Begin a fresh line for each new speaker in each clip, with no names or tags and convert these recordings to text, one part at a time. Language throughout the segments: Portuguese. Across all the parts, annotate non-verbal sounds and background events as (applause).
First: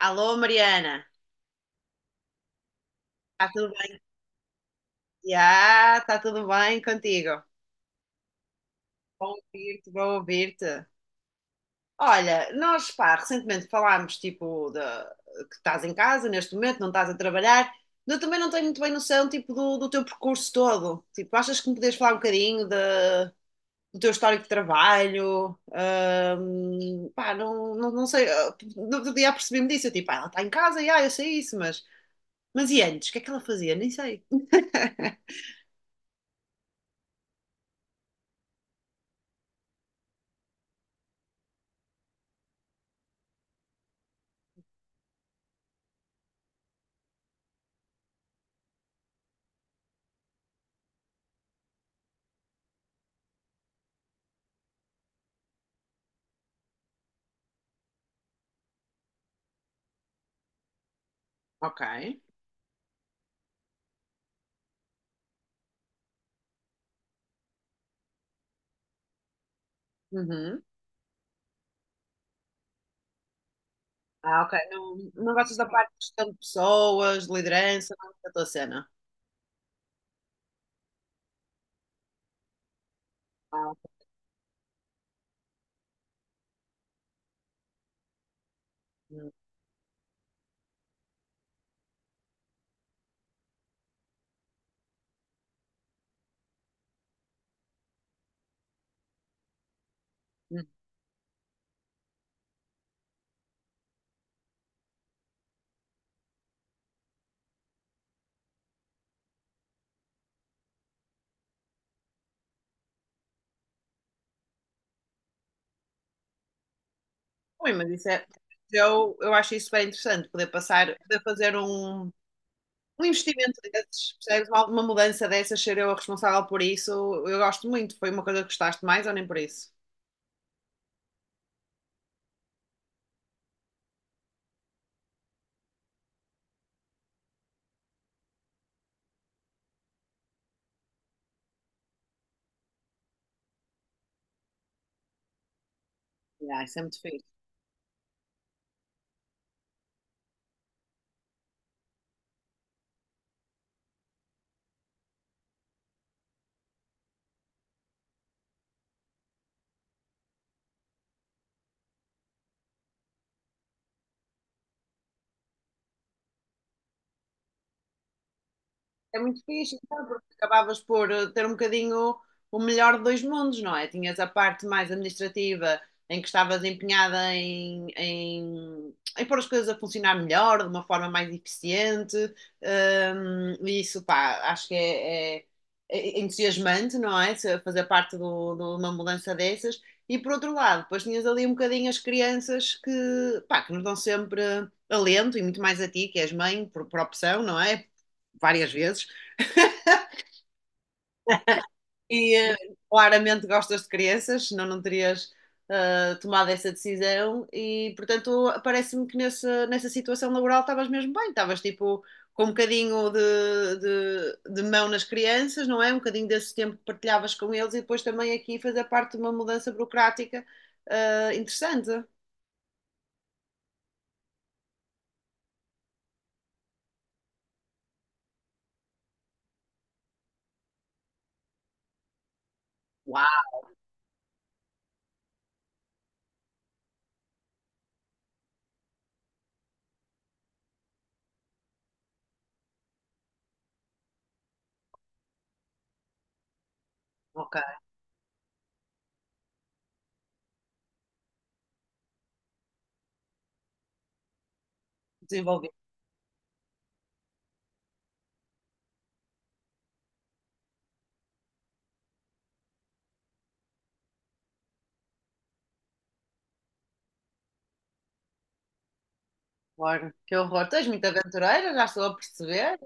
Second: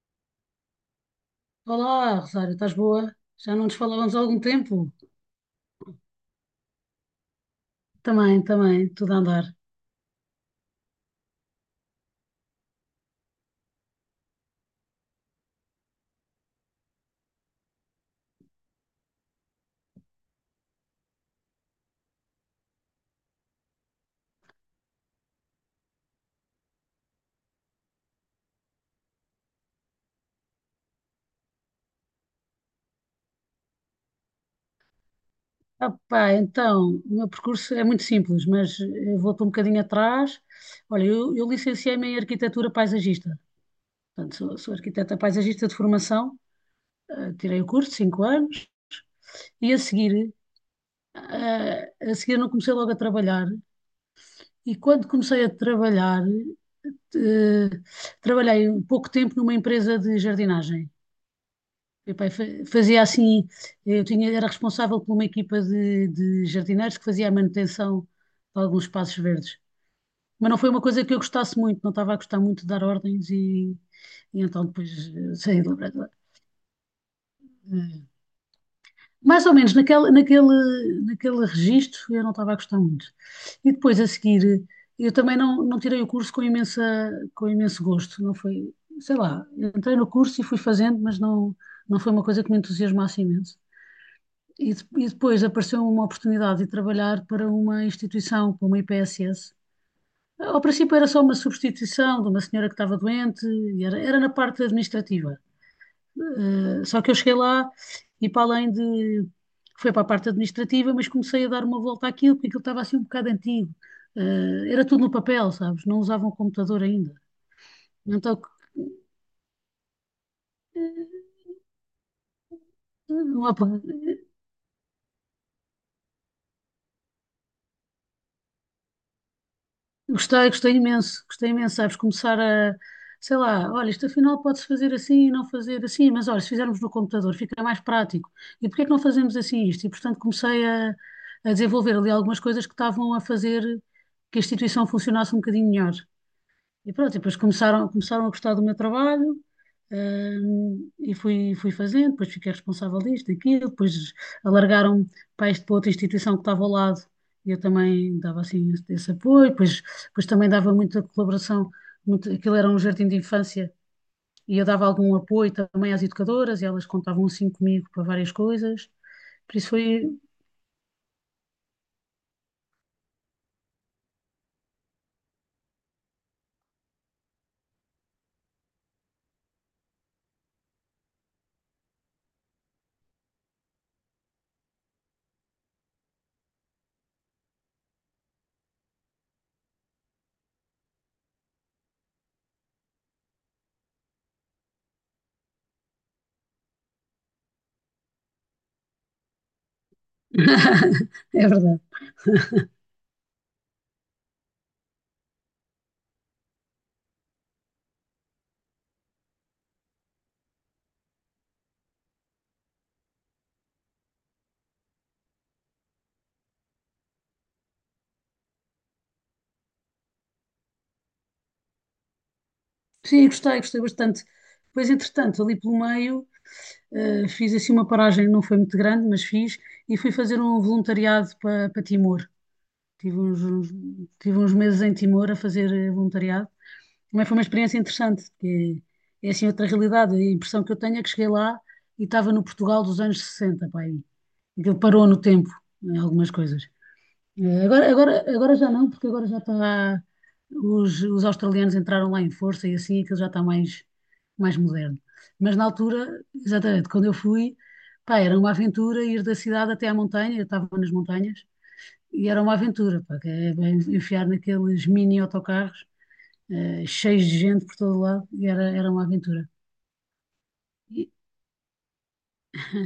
Alô, Mariana,
Olá, Rosário, estás boa?
está
Já não
tudo
nos
bem?
falávamos há algum tempo?
Já, está tudo bem contigo?
Também, também, tudo a
Bom
andar.
ouvir-te, bom ouvir-te. Olha, nós, pá, recentemente falámos, tipo, de, que estás em casa neste momento, não estás a trabalhar. Eu também não tenho muito bem noção, tipo, do teu percurso todo. Tipo, achas que me podes falar um bocadinho do teu histórico de trabalho? Pá, não sei, no outro dia apercebi-me disso, eu, tipo, ela está em casa, já, eu sei isso, mas... Mas e antes, o que é que ela fazia? Nem sei.
Ah, pá, então, o meu percurso é muito simples, mas volto um bocadinho atrás. Olha, eu licenciei-me em arquitetura paisagista. Portanto, sou arquiteta paisagista de formação. Ah, tirei o curso, 5 anos, e a seguir, ah, a seguir não comecei logo a trabalhar. E quando comecei a trabalhar, eh, trabalhei pouco tempo numa empresa de jardinagem.
Ok.
Epá, fazia assim, eu tinha, era responsável por uma equipa de jardineiros que fazia a manutenção de alguns espaços verdes. Mas não
Uhum.
foi uma coisa que eu gostasse muito, não estava a gostar muito de dar ordens e
Ah, ok.
então
Não,
depois
não gostas
saí
da
do
parte de
laboratório.
gestão de pessoas, de liderança,
Eh,
não é a tua cena.
Mais ou menos naquele registro eu não estava a gostar muito.
Ah,
E depois
ok.
a seguir, eu também não tirei o curso com imensa, com imenso gosto, não foi, sei
Hum,
lá, entrei no curso e fui fazendo, mas não, não foi uma coisa que me entusiasmasse imenso. E, e depois apareceu uma oportunidade de trabalhar para uma instituição, para uma IPSS. Ao
hum.
princípio era só uma substituição de uma senhora que estava doente, e era, era na parte administrativa. Só que eu cheguei lá e para além de... Foi para a parte administrativa, mas comecei a dar uma volta àquilo, porque aquilo estava assim um bocado antigo. Era tudo no papel, sabes? Não usavam computador ainda.
Ui, mas isso é.
Então,
Eu acho isso super interessante, poder passar, poder
eh,
fazer um
não há
investimento
problema.
desses, percebes? Uma mudança dessas, ser eu a responsável por isso, eu gosto muito. Foi uma coisa que gostaste mais ou nem por isso?
Gostei, gostei imenso, sabes, começar a, sei lá, olha, isto afinal pode-se fazer assim e não fazer assim, mas olha, se fizermos no computador fica mais prático. E porquê é que não fazemos assim isto? E portanto comecei a desenvolver ali algumas coisas que estavam a fazer que a instituição funcionasse um bocadinho melhor.
Ah, isso é
E
muito
pronto, e
fixe.
depois começaram a gostar do meu trabalho, e fui fazendo, depois fiquei responsável disto, daquilo, depois alargaram-me para para outra instituição que estava ao lado, e eu também dava assim esse apoio, depois, depois também dava muita colaboração, muito, aquilo era um jardim de infância, e eu dava algum apoio também às educadoras, e elas contavam assim comigo para várias coisas,
É muito
por isso
fixe,
foi...
então, porque acabavas por ter um bocadinho o melhor de dois mundos, não é? Tinhas a parte mais administrativa, em que estavas empenhada em pôr as coisas a funcionar melhor, de uma forma mais eficiente, e isso, pá, acho que é entusiasmante, não é? Fazer parte de uma mudança dessas. E por outro lado, depois tinhas ali um bocadinho as crianças que, pá, que nos dão sempre alento, e muito mais a ti, que és mãe, por opção, não é? Várias vezes.
(laughs) É verdade.
E claramente gostas de crianças, senão não terias tomado essa decisão. E portanto, parece-me que nessa situação laboral estavas mesmo bem, estavas tipo com um bocadinho de mão nas crianças, não é? Um bocadinho desse tempo que partilhavas com eles e depois também aqui fazer parte de uma mudança burocrática interessante.
Sim, gostei, gostei bastante. Depois, entretanto, ali pelo meio... fiz assim uma paragem, não foi muito grande, mas fiz, e fui fazer um voluntariado para Timor. Tive uns,
Uau,
uns- tive uns meses em Timor a fazer voluntariado. Também foi uma experiência interessante, porque é assim outra realidade. A impressão que eu tenho é que cheguei lá e estava no Portugal dos anos 60, pá, aí. Aquilo parou no tempo, em algumas coisas.
ok,
É, Agora já não, porque agora já está. Os australianos entraram lá em força e assim aquilo já está mais, mais moderno. Mas na
desenvolvi.
altura, exatamente, quando eu fui, pá, era uma aventura ir da cidade até à montanha, eu estava nas montanhas, e era uma aventura, pá, que é bem enfiar naqueles mini autocarros, cheios de gente por todo lado, e era uma aventura.
Horror. Que horror, tu és muito
E,
aventureira, já estou a perceber.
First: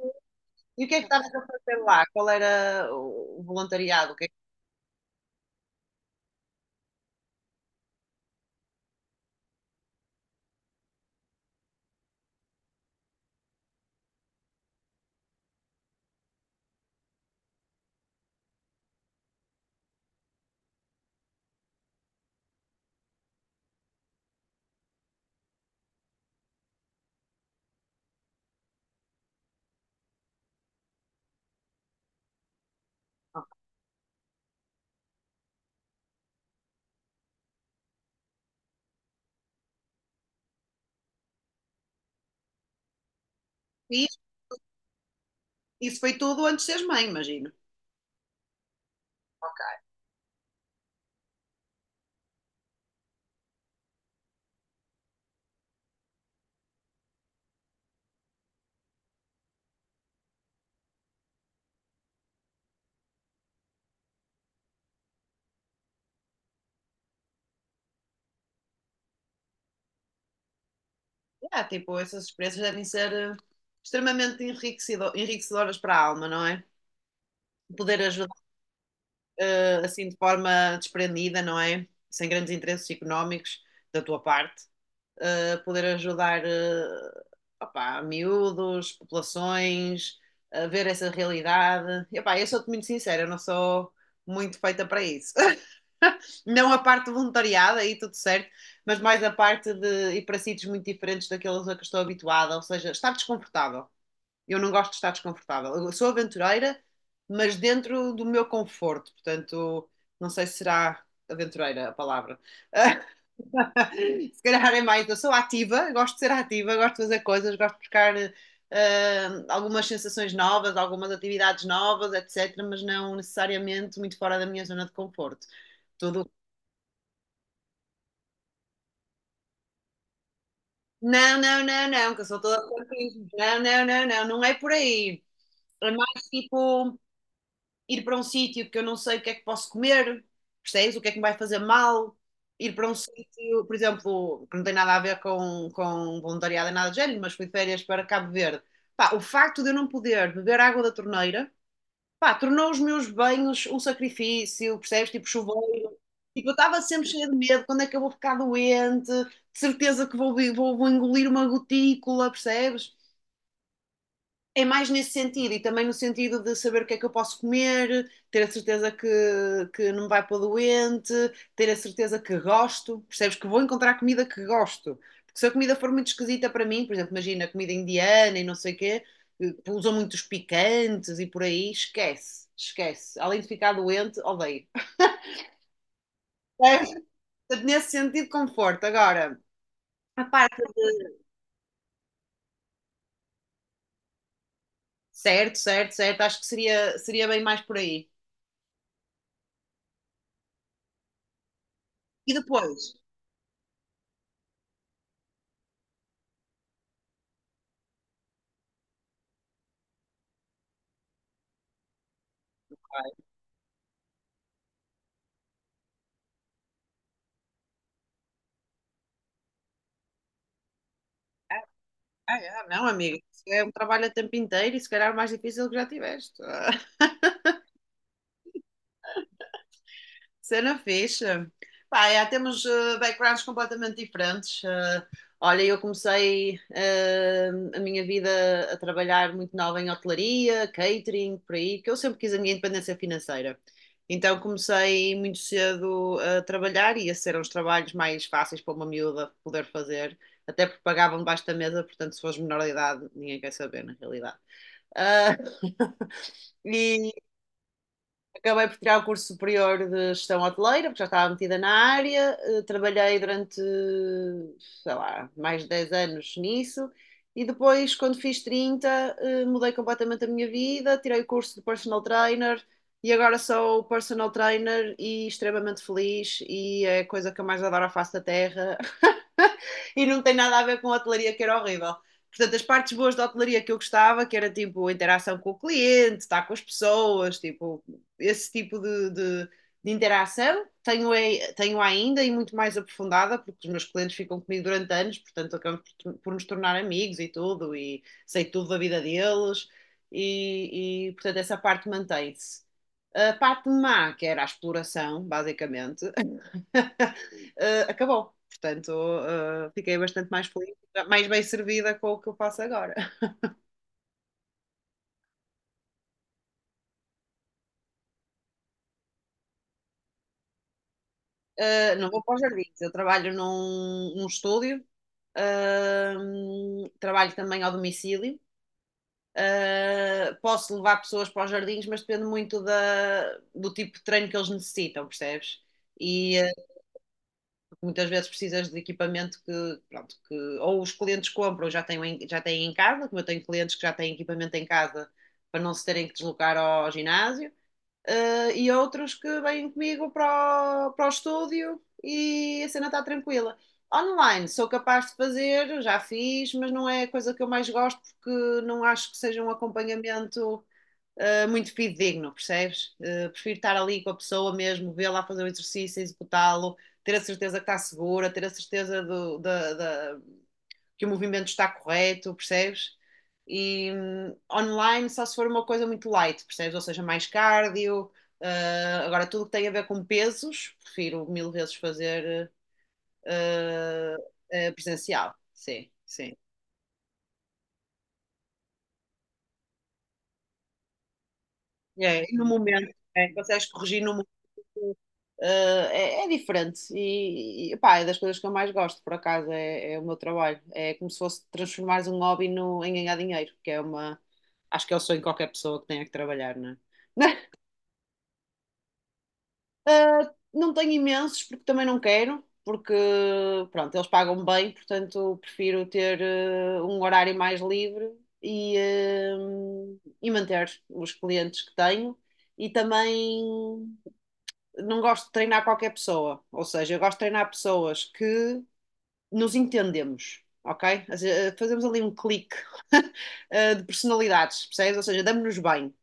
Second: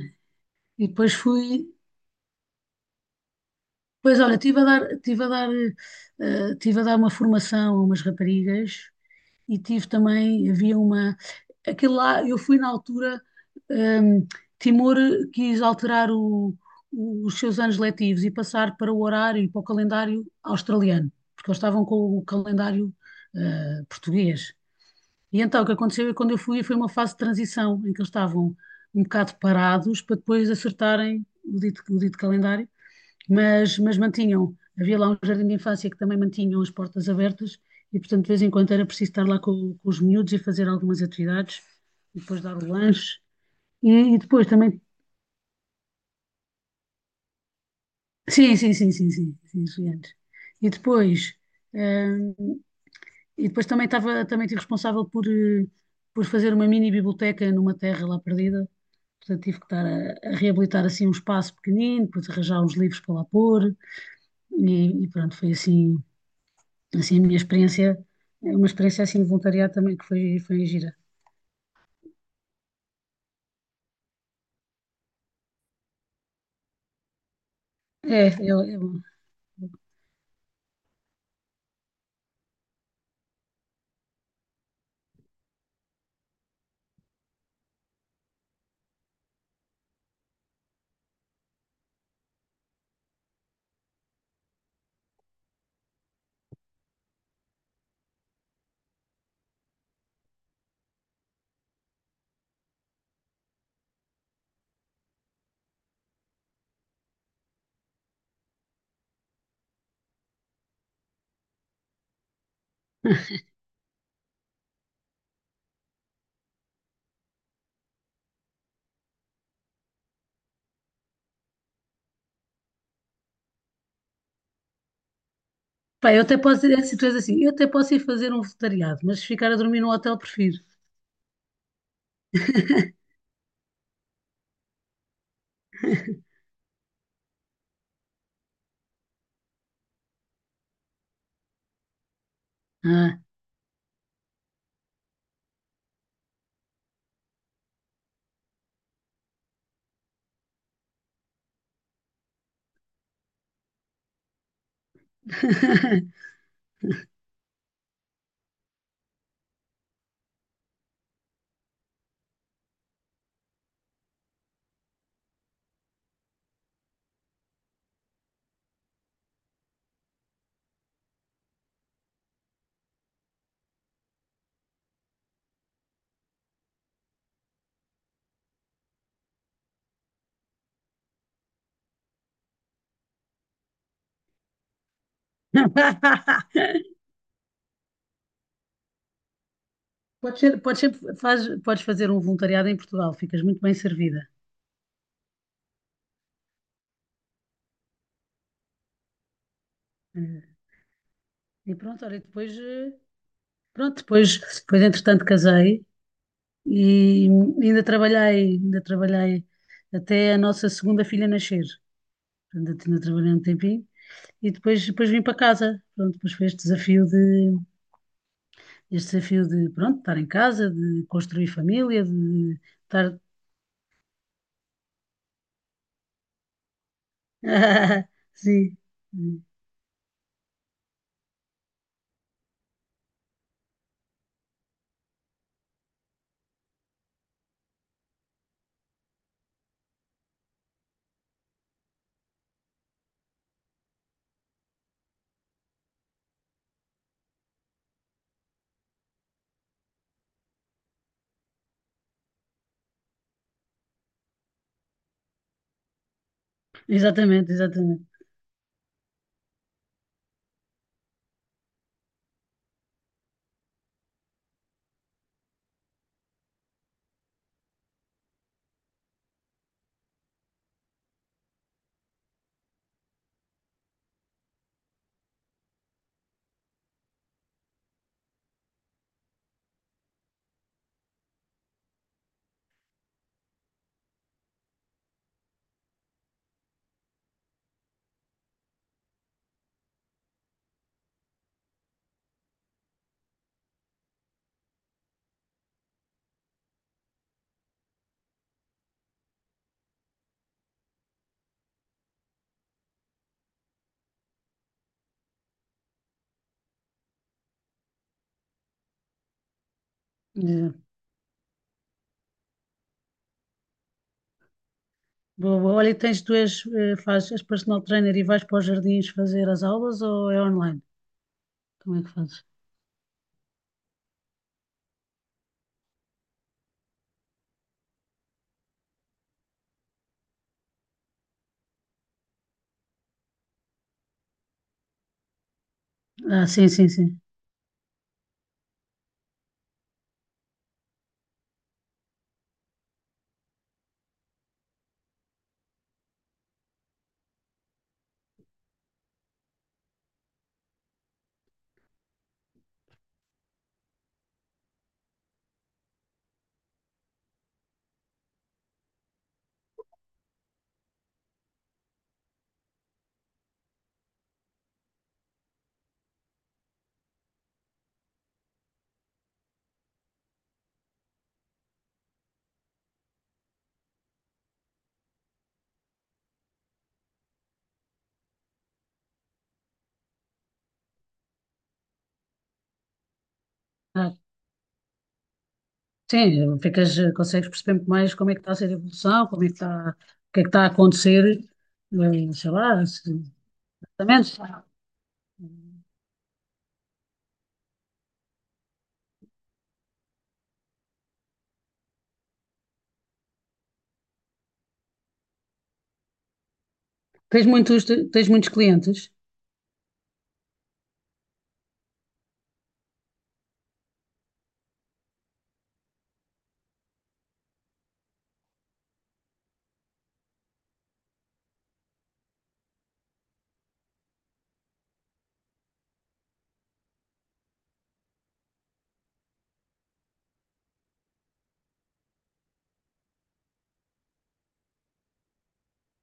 e
E o que é que
depois
estavas a
fui.
fazer lá? Qual era o voluntariado? O
Pois
que é
olha, estive a dar, tive a dar, tive a dar uma formação a umas raparigas e tive também, havia uma, aquele lá, eu fui na altura, ehm, Timor quis alterar os seus anos letivos e passar para o horário e para o calendário australiano, porque eles estavam com o calendário, português. E então o que aconteceu é que quando eu fui foi uma fase de transição em que eles estavam um bocado parados para depois acertarem o dito calendário, mas mantinham, havia lá um jardim de infância que também mantinham as portas abertas e, portanto, de vez em quando era preciso estar lá com os miúdos e fazer algumas atividades, e depois dar o lanche,
que...
e depois também.
Isso foi tudo antes de seres mãe, imagino.
Sim, sim, sim, sim, sim, sim, isso. E depois, hum, e depois também estive responsável por, por fazer uma mini biblioteca numa terra lá perdida, portanto tive que estar a reabilitar assim um espaço pequenino, depois arranjar uns livros para lá pôr, e pronto, foi assim. Assim, a minha experiência, é uma experiência assim de voluntariado também que foi gira.
Ah, tipo, essas experiências devem ser extremamente enriquecedoras para a alma, não é? Poder ajudar
É,
assim de forma desprendida, não é? Sem grandes interesses económicos da tua parte. Poder ajudar, opá, miúdos, populações, a ver essa realidade. E, opá, eu sou-te muito sincera, eu não sou muito feita para isso. (laughs) Não a parte de voluntariado, aí tudo certo, mas mais a parte de ir para sítios muito diferentes daqueles a que estou habituada, ou seja, estar desconfortável. Eu não gosto de estar desconfortável. Eu sou aventureira, mas dentro do meu conforto, portanto, não sei se será aventureira a palavra. (laughs) Se calhar é mais, eu sou ativa, gosto de ser ativa, gosto de fazer coisas, gosto de buscar algumas sensações novas, algumas atividades novas, etc., mas não necessariamente muito fora da minha zona de conforto.
pá, eu
Tudo.
até posso dizer assim, tu és assim, eu até posso ir fazer um voluntariado, mas se ficar a dormir num hotel prefiro.
Não, não, não, não, que eu sou toda fantasma. Não, não, não, não, não é por aí. É mais tipo ir para um sítio que eu não sei o que é que posso comer, percebes? O que é que me vai fazer mal. Ir para um
Ah.
sítio, por exemplo, que não tem nada a ver com voluntariado e nada do género, mas fui de férias para Cabo Verde. Pá, o facto de eu não poder beber água da torneira. Pá, tornou os meus banhos um sacrifício, percebes? Tipo chuveiro. Tipo, eu estava sempre cheia de medo, quando é que eu vou ficar doente? De certeza que vou engolir uma gotícula, percebes? É mais nesse sentido e também no sentido de saber o que é que eu posso comer, ter a certeza que não me vai pôr doente, ter a certeza que gosto, percebes? Que vou encontrar comida que gosto. Porque se a comida for muito esquisita para mim, por exemplo, imagina comida indiana e não sei o quê, que usam muitos picantes e por aí, esquece, esquece. Além de ficar doente, odeio.
(laughs)
É, nesse sentido, conforto. Agora, a
Podes ser,
parte
faz, podes fazer um voluntariado em Portugal, ficas muito bem servida.
certo, certo, certo, acho que seria bem mais por aí.
Eh, E pronto, olha,
E
depois,
depois,
pronto, depois, depois entretanto casei e ainda trabalhei até a nossa segunda filha nascer. Portanto, ainda trabalhei um tempinho. E depois, depois vim para casa. Pronto, depois foi pronto, estar em casa, de construir família,
ah,
de
é? Não, amigo.
estar.
Isso é um trabalho a tempo inteiro e se calhar o mais difícil que já tiveste. (laughs) Ah,
(laughs) Sim,
cena fixe. Pá, é, temos backgrounds completamente diferentes. Olha, eu comecei a minha vida a trabalhar muito nova em hotelaria, catering, por aí, que eu sempre quis a minha independência financeira. Então comecei muito cedo a trabalhar e esses eram os trabalhos mais fáceis para uma miúda poder fazer, até porque pagavam debaixo da mesa, portanto, se fores menor de idade, ninguém quer saber, na realidade. Ah, e
exatamente, exatamente.
acabei por tirar o curso superior de gestão hoteleira, porque já estava metida na área. Trabalhei durante, sei lá, mais de 10 anos nisso. E depois, quando fiz 30 mudei completamente a minha vida, tirei o curso de personal trainer e agora sou personal trainer e extremamente feliz. E é a coisa que eu mais adoro à face da terra. (laughs) E não tem nada a ver com a hotelaria, que era horrível. Portanto, as partes boas da hotelaria que eu gostava, que era tipo a interação com o cliente, estar com as pessoas, tipo, esse tipo de interação, é, tenho ainda e muito mais aprofundada, porque os meus clientes ficam comigo durante anos, portanto, acabamos por nos tornar amigos e tudo, e sei tudo da vida deles, e portanto, essa parte mantém-se. A parte má, que era a exploração, basicamente, (laughs) acabou. Portanto, fiquei bastante mais feliz,
Exato.
mais bem servida com o que eu faço agora.
Boa, boa. Olha, tens, tu és, és personal trainer e vais para os jardins fazer as aulas ou é online? Como é que
Não vou para os
fazes?
jardins, eu trabalho num estúdio, trabalho também ao domicílio. Posso levar pessoas para os jardins, mas depende muito do tipo de treino que eles necessitam, percebes? E,
Ah, sim, sim, sim.
muitas vezes precisas de equipamento que, pronto, que ou os clientes compram, já têm em casa, como eu tenho clientes que já têm equipamento em casa para não se terem que deslocar ao ginásio, e outros que vêm comigo para o estúdio e a cena está tranquila. Online sou capaz de fazer, já fiz, mas não é a coisa que eu mais gosto porque não acho que seja um acompanhamento muito digno, percebes? Prefiro estar ali com a pessoa mesmo, vê-la fazer o exercício, executá-lo, ter a certeza que está segura, ter a certeza da, que o movimento está correto, percebes? E online só se for uma coisa muito light, percebes? Ou seja, mais cardio. Agora, tudo que tem a ver com pesos, prefiro mil vezes fazer
Ah,
uh, presencial. Sim, sim.
sim, ficas, consegues perceber muito mais como é que está a ser a evolução, como é que está, o que é que está a acontecer,
É, e no
sei lá,
momento,
se-
é, consegues corrigir no
exatamente.
É, diferente e pá, é das coisas que eu mais gosto, por acaso, é o meu trabalho. É como se fosse transformar um hobby no, em ganhar dinheiro, que é uma. Acho que é o sonho de qualquer pessoa que tenha que trabalhar, não é?
Tens
(laughs)
muitos, tens muitos clientes?
Não tenho imensos porque também não quero, porque pronto, eles pagam bem, portanto prefiro ter um horário mais livre e manter os clientes que tenho e também não gosto de treinar qualquer pessoa, ou seja, eu gosto de treinar pessoas que nos entendemos, ok? Fazemos ali um clique (laughs) de personalidades, percebes? Ou seja, damos-nos bem.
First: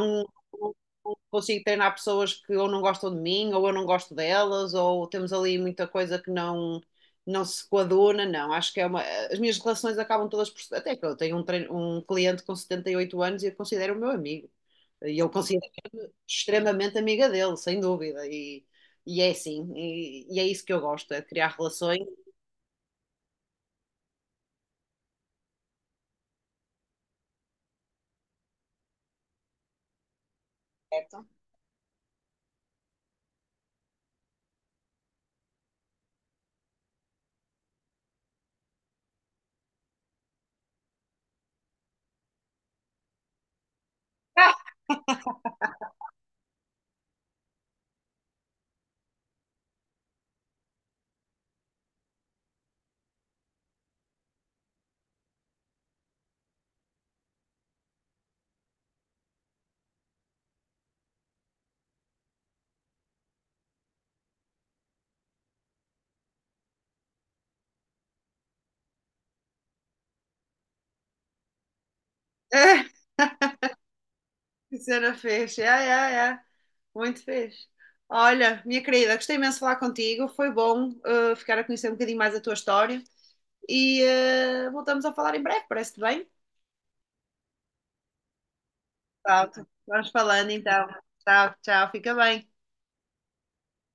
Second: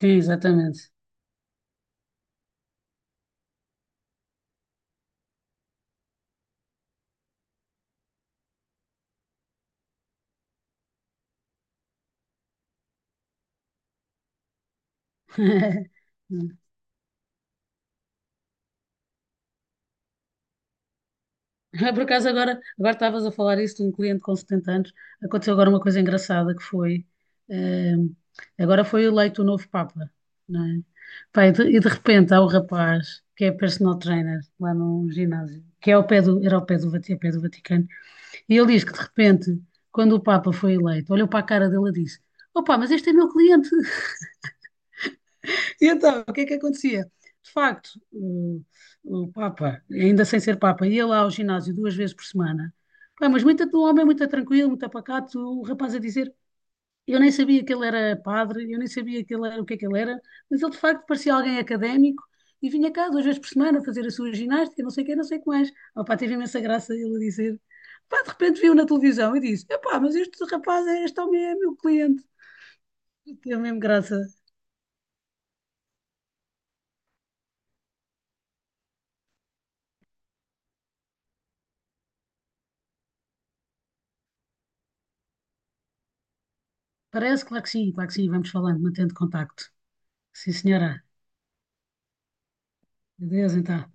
Sim, exatamente.
não consigo treinar pessoas que ou não gostam de mim, ou eu não gosto delas, ou temos ali muita coisa que não. Não se coaduna, não. Acho que é uma. As minhas relações acabam todas por. Até que eu tenho um cliente com 78 anos e eu considero o meu amigo. E eu considero
(laughs)
extremamente amiga dele, sem dúvida. E é assim. E é isso que eu gosto, é criar
Ah,
relações.
por acaso, agora, agora estavas a falar isso de um cliente com 70 anos. Aconteceu agora uma coisa engraçada que foi. eh, agora foi eleito o novo Papa, não é?
Certo.
Pá, e de repente há um rapaz que é personal trainer lá num ginásio, que é ao pé do, era ao pé do, ao pé do Vaticano, e ele diz que de repente, quando o Papa foi eleito, olhou para a cara dele e disse: "Opa, mas este é meu cliente." E então, o que é que acontecia? De facto, o Papa, ainda sem ser Papa, ia lá ao ginásio duas vezes por semana. Pá, mas muito, um homem é muito tranquilo, muito apacato, o rapaz a dizer, eu nem sabia que ele era padre, eu nem sabia que ele era, o que é que ele era, mas ele de facto parecia alguém académico e vinha cá duas vezes por semana fazer a sua ginástica, não sei o que, não sei o que mais. Ah, pá, teve imensa graça ele a dizer. Pá, de repente viu na televisão e disse, epá, mas este rapaz, é, este homem é meu cliente.
(laughs) É,
Teve mesmo graça.
que cena fez. É, é, é. Muito fez. Olha, minha querida, gostei imenso de falar contigo. Foi bom ficar a conhecer um bocadinho mais a tua história. E voltamos a falar em breve, parece-te bem?
Parece, claro que sim, claro que sim. Vamos falando, mantendo contacto.
Pronto, vamos falando
Sim,
então.
senhora.
Tchau, tchau, fica bem.
Adeus, então.